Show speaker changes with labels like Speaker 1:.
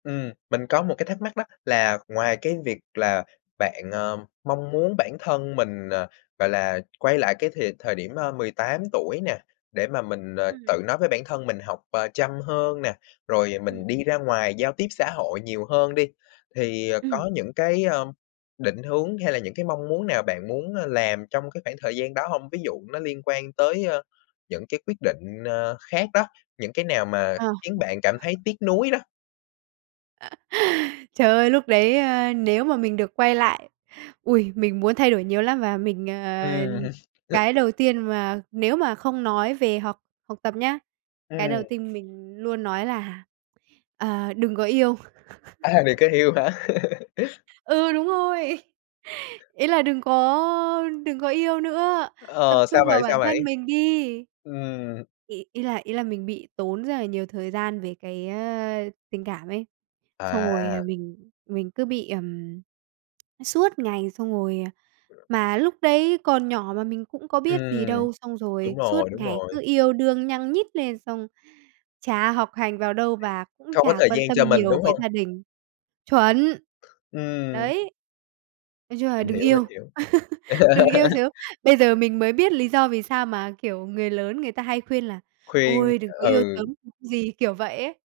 Speaker 1: Ừm, mình có một cái thắc mắc đó là ngoài cái việc là bạn, ờ, mong muốn bản thân mình, ờ, gọi là, quay lại cái thìa thời điểm, a, 18 tuổi nè, để mà mình, ờ,
Speaker 2: Ừm.
Speaker 1: tự nói với bản thân mình học, à, chăm hơn nè, rồi
Speaker 2: Ừm
Speaker 1: mình đi ra
Speaker 2: [unintelligible]
Speaker 1: ngoài giao tiếp xã hội nhiều hơn đi. Thì, à,
Speaker 2: Ừm.
Speaker 1: có những cái, a, định hướng hay là những cái mong muốn nào bạn muốn, ơ, làm trong cái khoảng thời gian đó hông? Ví dụ nó liên quan tới, a, những cái quyết định, ờ, khác đó, những cái nào mà
Speaker 2: Ờ [unintelligible]
Speaker 1: khiến bạn cảm thấy tiếc nuối đó?
Speaker 2: Trời ơi, lúc đấy, a, nếu mà mình được quay lại, ui, mình muốn thay đổi nhiều lắm và mình, ờ
Speaker 1: Ừm.
Speaker 2: cái đầu tiên mà nếu mà không nói về học học tập nhá, cái
Speaker 1: Ừm.
Speaker 2: đầu tiên mình luôn nói là, à, đừng có yêu.
Speaker 1: À, đừng có yêu hả?
Speaker 2: Ừ, đúng rồi! Ý là đừng có đừng có yêu nữa, tập
Speaker 1: Ờ, sao
Speaker 2: trung vào
Speaker 1: vậy? Sao
Speaker 2: bản
Speaker 1: vậy?
Speaker 2: thân mình đi!
Speaker 1: Ừm.
Speaker 2: Ý ý là ý là mình bị tốn rất là nhiều thời gian về cái á tình cảm ấy, xong rồi, à,
Speaker 1: À.
Speaker 2: mình mình cứ bị, ừm, suốt ngày xong rồi, à mà lúc đấy còn nhỏ mà mình cũng có biết gì
Speaker 1: Ừm.
Speaker 2: đâu. Xong rồi
Speaker 1: Đúng
Speaker 2: suốt
Speaker 1: rồi, đúng
Speaker 2: ngày
Speaker 1: rồi.
Speaker 2: cứ yêu đương nhăng nhít lên xong chả học hành vào đâu, và cũng
Speaker 1: Không có
Speaker 2: chả
Speaker 1: thời
Speaker 2: quan
Speaker 1: gian
Speaker 2: tâm
Speaker 1: cho mình,
Speaker 2: nhiều
Speaker 1: đúng
Speaker 2: với
Speaker 1: hông?
Speaker 2: gia đình. Chuẩn!
Speaker 1: Ừm.
Speaker 2: Đấy. Nói chung là
Speaker 1: Mình
Speaker 2: đừng
Speaker 1: hiểu, mình
Speaker 2: yêu.
Speaker 1: hiểu.
Speaker 2: Đừng yêu sớm. Bây giờ mình mới biết lý do vì sao mà, kiểu, người lớn người ta hay khuyên là
Speaker 1: Khuyên,
Speaker 2: "Ôi, đừng có yêu
Speaker 1: ừ.
Speaker 2: sớm [unintelligible] gì", kiểu vậy ấy.